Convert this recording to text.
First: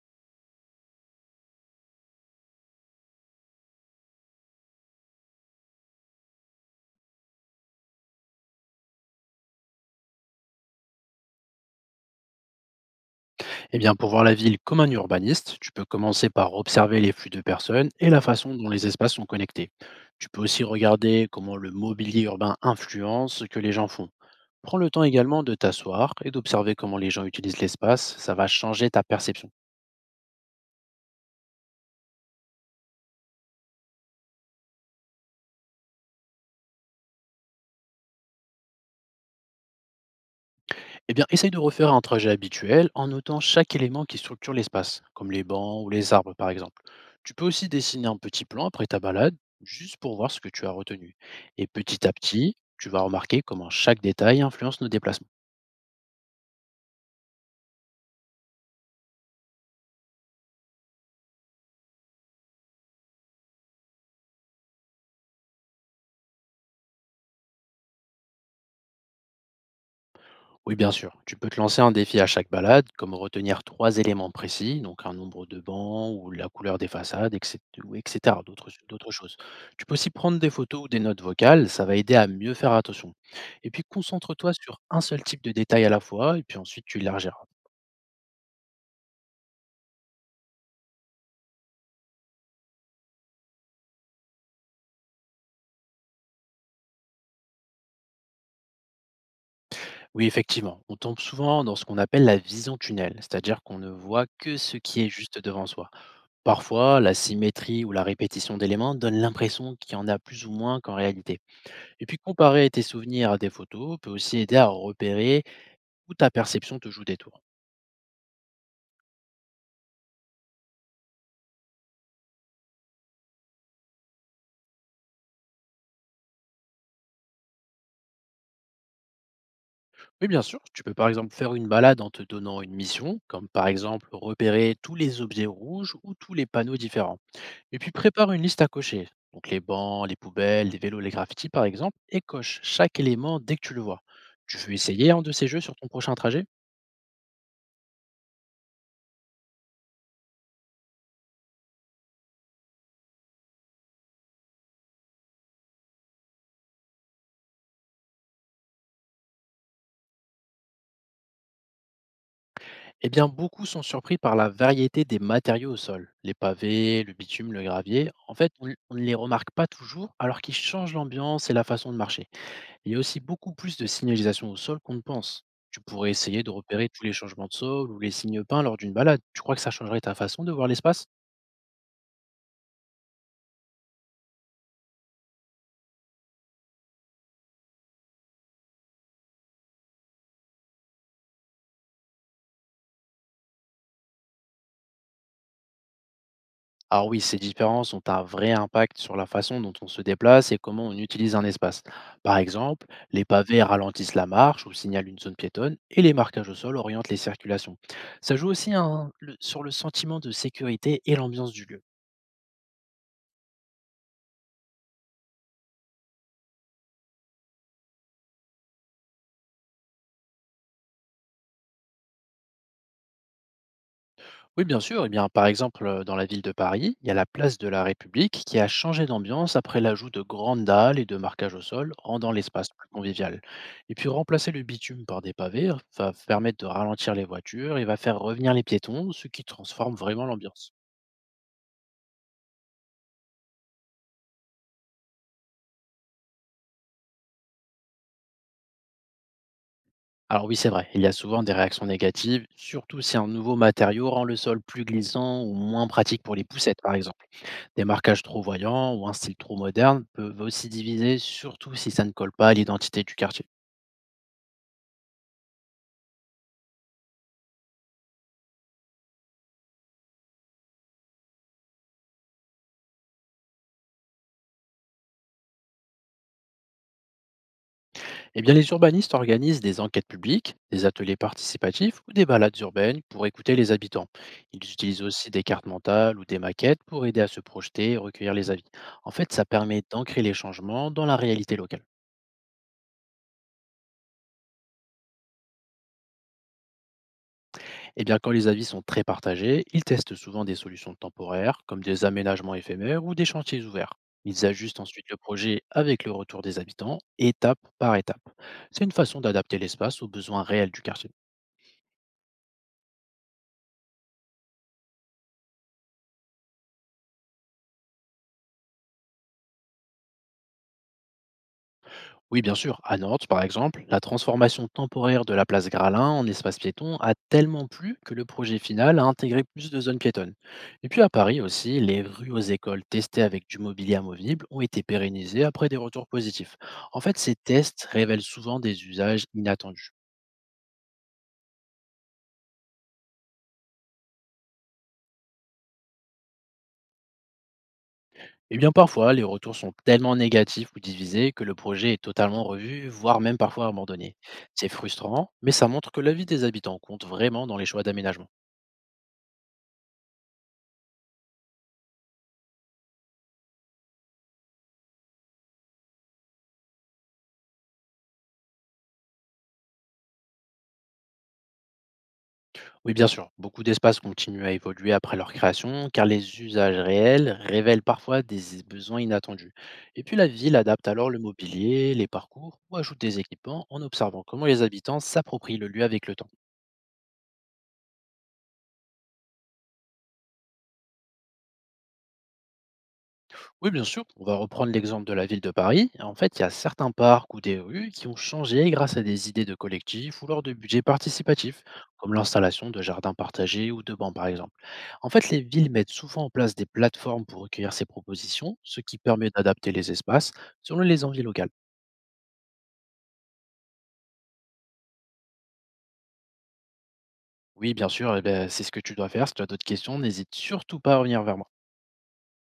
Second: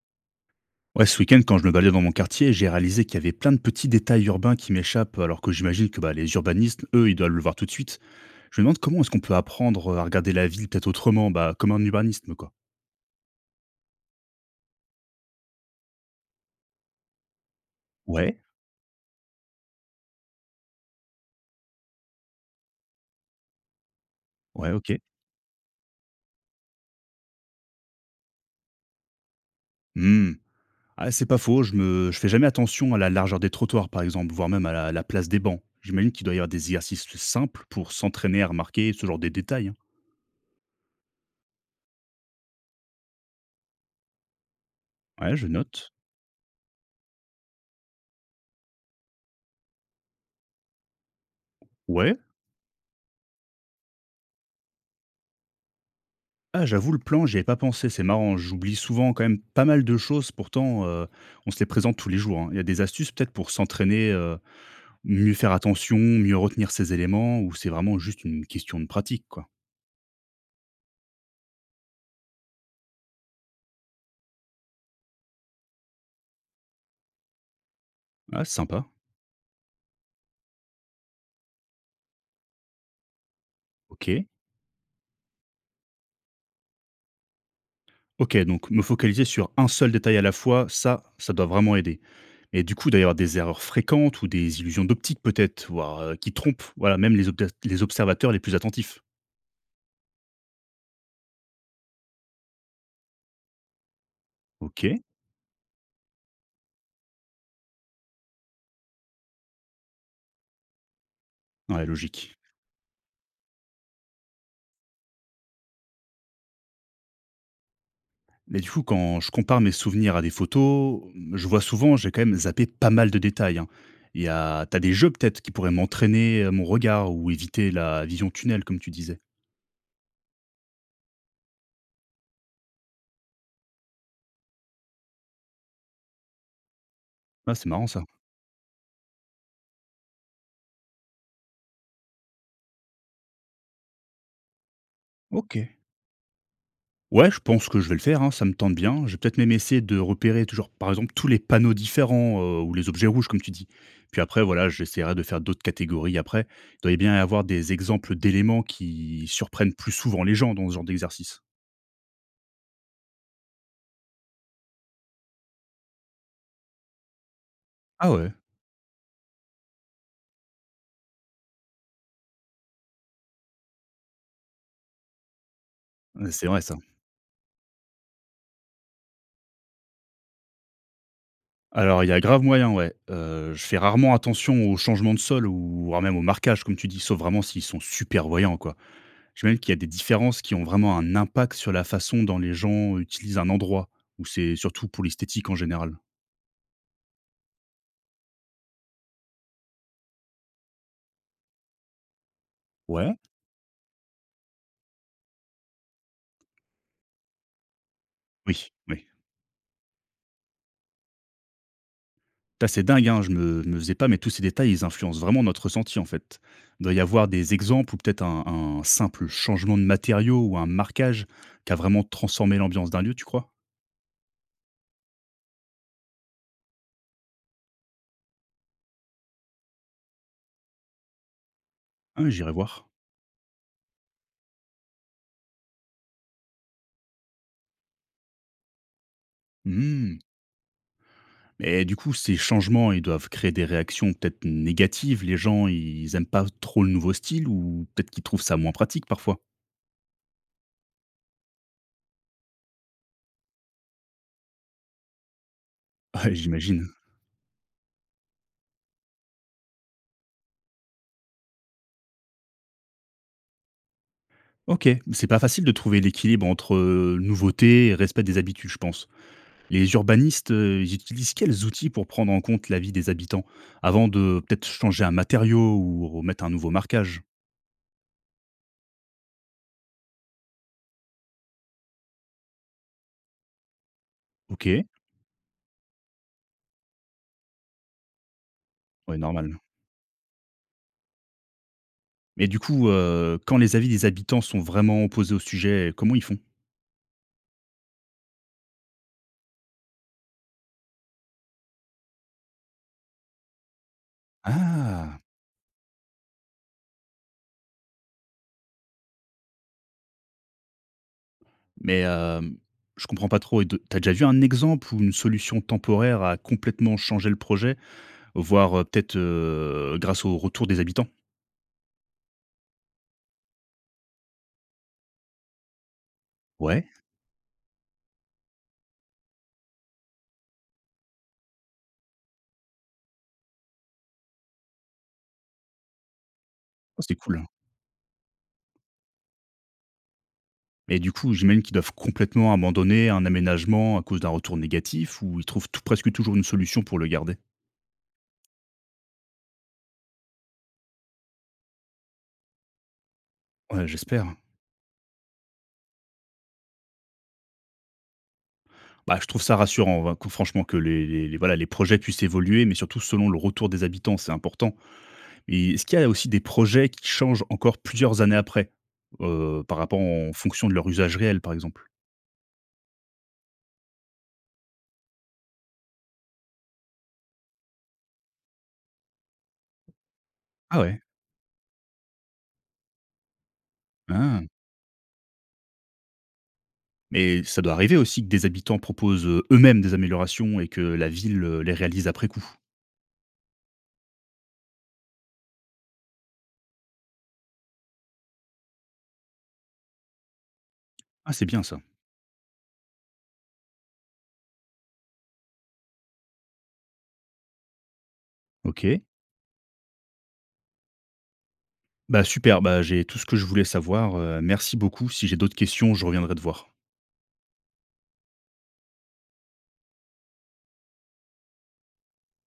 Ouais, ce week-end, quand je me baladais dans mon quartier, j'ai réalisé qu'il y avait plein de petits détails urbains qui m'échappent, alors que j'imagine que bah, les urbanistes, eux, ils doivent le voir tout de suite. Je me demande comment est-ce qu'on peut apprendre à regarder la ville peut-être autrement, bah, comme un urbanisme, quoi. Eh bien, pour voir la ville comme un urbaniste, tu peux commencer par observer les flux de personnes et la Ouais, façon dont les espaces sont connectés. Tu peux aussi regarder comment le mobilier urbain influence ce que les gens font. ouais, Prends le ok. temps également de t'asseoir et d'observer comment les gens utilisent l'espace, ça va changer ta perception. Hmm. Ah, c'est pas faux, je fais jamais attention à la largeur des trottoirs, par exemple, voire même à la place des bancs. J'imagine qu'il doit y avoir des exercices simples pour s'entraîner à remarquer ce genre de détails, hein. Eh bien, essaye de refaire un trajet habituel en notant chaque élément qui structure l'espace, comme Ouais, les je bancs ou note. les arbres par exemple. Tu peux aussi dessiner un petit plan après ta balade, juste pour voir ce que tu as retenu. Et petit à Ouais, petit, tu vas remarquer comment chaque détail influence nos déplacements. ah, j'avoue, le plan, j'y avais pas pensé, c'est marrant. J'oublie souvent quand même pas mal de choses, pourtant, on se les présente tous les jours, hein. Il y a des astuces peut-être pour s'entraîner, mieux faire attention, mieux retenir ses éléments ou c'est vraiment juste une question de pratique, quoi? Oui, bien sûr. Tu peux te lancer un défi à chaque balade, comme retenir trois éléments précis, donc un nombre de bancs ou la couleur des façades, etc. ou Ah, etc. c'est D'autres, sympa. d'autres choses. Tu peux aussi prendre des photos ou des notes vocales, ça va aider à mieux faire attention. Et puis OK. concentre-toi sur un seul type de détail à la fois, et puis ensuite tu élargiras. OK, donc me focaliser sur un seul détail à la fois, ça doit vraiment aider. Et du coup, d'ailleurs, des erreurs fréquentes ou des illusions d'optique peut-être, voire, qui trompent, voilà, même les obs les observateurs les plus attentifs. Oui, effectivement, on tombe souvent dans ce qu'on appelle la vision tunnel, c'est-à-dire qu'on ne voit que ce OK, qui est juste devant soi. Parfois, la symétrie ou la répétition d'éléments donne l'impression qu'il y en a plus ou moins qu'en réalité. ouais, Et puis logique. comparer tes souvenirs à des photos peut aussi aider à repérer où ta perception te joue des tours. Mais du coup, quand je compare mes souvenirs à des photos, je vois souvent, j'ai quand même zappé pas mal de détails, hein. Il y a, t'as des jeux peut-être qui pourraient m'entraîner mon regard ou éviter la vision tunnel, comme tu disais. Oui, bien sûr, tu peux par exemple faire une balade en te donnant une mission, comme par exemple repérer tous les objets rouges ou tous les panneaux différents. Ah, c'est Et marrant puis ça. prépare une liste à cocher, donc les bancs, les poubelles, les vélos, les graffitis par exemple, et coche chaque élément dès que tu le vois. Tu veux essayer un de ces Ok. jeux sur ton prochain trajet? Ouais, je pense que je vais le faire, hein, ça me tente bien. Je vais peut-être même essayer de repérer toujours, par exemple, tous les panneaux différents ou les objets rouges, comme tu dis. Puis après, voilà, j'essaierai de faire d'autres catégories après. Il doit y bien y avoir des exemples d'éléments qui surprennent plus souvent les gens dans ce genre d'exercice. Eh bien, beaucoup sont surpris par la variété des matériaux au sol. Les pavés, le bitume, le Ah gravier. ouais, En fait, on ne les remarque pas toujours, alors qu'ils changent l'ambiance et la façon de marcher. Il y a aussi beaucoup plus de signalisation au sol qu'on ne pense. Tu pourrais essayer c'est de vrai ça. repérer tous les changements de sol ou les signes peints lors d'une balade. Tu crois que ça changerait ta façon de voir l'espace? Alors, il y a grave moyen, ouais. Je fais rarement attention aux changements de sol ou voire même au marquage comme tu dis, sauf vraiment s'ils sont super voyants, quoi. Je sais même qu'il y a des différences qui ont vraiment un impact sur la façon dont les gens utilisent un endroit ou c'est surtout pour l'esthétique en général? Alors oui, ces différences ont un vrai impact sur la façon dont on se déplace et comment on utilise un espace. Par exemple, Ouais. les pavés ralentissent la marche ou signalent une zone piétonne et les marquages au sol orientent les circulations. Ça joue Oui, aussi oui. hein, sur le sentiment de sécurité et l'ambiance du lieu. Ça, c'est dingue, hein, je me faisais pas mais tous ces détails, ils influencent vraiment notre ressenti, en fait. Il doit y avoir des exemples ou peut-être un simple changement de matériaux ou un marquage qui a vraiment transformé l'ambiance d'un lieu, tu crois? Oui, bien sûr. Eh bien, par exemple, dans la ville de Paris, il y a la place de la République qui a changé d'ambiance après l'ajout de grandes dalles et de marquage au sol, Ah, rendant j'irai l'espace voir. plus convivial. Et puis, remplacer le bitume par des pavés va permettre de ralentir les voitures et va faire revenir les piétons, ce qui transforme Mmh. vraiment l'ambiance. Mais du coup, ces changements, ils doivent créer des réactions peut-être négatives. Les gens, ils aiment pas trop le nouveau style ou peut-être qu'ils trouvent ça moins pratique parfois? Alors oui, c'est vrai, il y a souvent des réactions négatives, surtout si un nouveau matériau rend le sol plus glissant ou moins pratique Ouais, pour les poussettes, j'imagine. par exemple. Des marquages trop voyants ou un style trop moderne peuvent aussi diviser, surtout si ça ne colle pas à l'identité du quartier. OK, c'est pas facile de trouver l'équilibre entre, nouveauté et respect des habitudes, je pense. Les urbanistes, ils utilisent quels outils pour prendre en compte l'avis des habitants? Avant de peut-être changer un matériau ou remettre un nouveau marquage? Eh bien, les urbanistes organisent des enquêtes publiques, des ateliers participatifs ou des balades urbaines pour écouter les habitants. Ils OK, ouais, utilisent aussi des cartes mentales ou des maquettes pour aider à se projeter et recueillir les avis. En fait, ça normal. permet d'ancrer les changements dans la réalité locale. Mais du coup, quand les avis des habitants sont vraiment opposés au sujet, comment ils font? Eh bien, quand les avis sont très partagés, ils testent souvent des solutions temporaires, comme des aménagements éphémères ou des chantiers ouverts. Ils ajustent ensuite le Ah! projet avec le retour des habitants, étape par étape. C'est une façon d'adapter l'espace aux besoins réels du quartier. Mais, hem, je comprends pas trop et de tu déjà vu un exemple où une solution temporaire a complètement changé le projet, voire, peut-être, grâce au retour des habitants? Oui, bien sûr. À Nantes, par exemple, la transformation temporaire de la place Gralin en espace Ouais? piéton a tellement plu que le projet final a intégré plus de zones piétonnes. Et puis à Paris aussi, les rues aux écoles testées avec du mobilier amovible ont été pérennisées après des retours positifs. Oh, En c'est fait, ces cool. tests révèlent souvent des usages inattendus. Et du coup, j'imagine qu'ils doivent complètement abandonner un aménagement à cause d'un retour négatif ou ils trouvent tou presque toujours une solution pour le garder? Et bien parfois, les retours sont tellement négatifs ou divisés que le projet est totalement revu, voire même parfois Ouais, abandonné. j'espère. C'est frustrant, mais ça montre que la vie des habitants compte vraiment dans les choix d'aménagement. Bah, je trouve ça rassurant, ouais, que franchement que les voilà, les projets puissent évoluer, mais surtout selon le retour des habitants, c'est important. Et est-ce qu'il y a aussi des projets qui changent encore plusieurs années après, par rapport en fonction de leur usage réel, par exemple? Oui, bien sûr, beaucoup d'espaces continuent à évoluer après leur création, car les usages réels révèlent parfois des besoins inattendus. Et puis la ville Ah adapte ouais, alors le mobilier, les parcours ou ajoute des équipements en observant ah. comment les habitants s'approprient le lieu avec le temps. Mais ça doit arriver aussi que des habitants proposent, eux-mêmes des améliorations et que la ville, les réalise après coup? Oui, bien sûr. On va reprendre l'exemple de la ville de Paris. En fait, il y a certains parcs ou des rues qui ont changé grâce à des idées de collectifs ou lors de budgets Ah, c'est bien participatifs, ça. comme l'installation de jardins partagés ou de bancs, par exemple. En fait, les villes mettent souvent en place des plateformes pour recueillir ces propositions, ce qui OK. permet d'adapter les espaces selon les envies locales. Bah, super, bah, j'ai tout ce que je voulais savoir, merci beaucoup. Si j'ai d'autres questions, je reviendrai te voir. Oui, bien sûr, eh ben, c'est ce que tu dois faire. Si tu as d'autres questions, n'hésite surtout pas à revenir vers moi.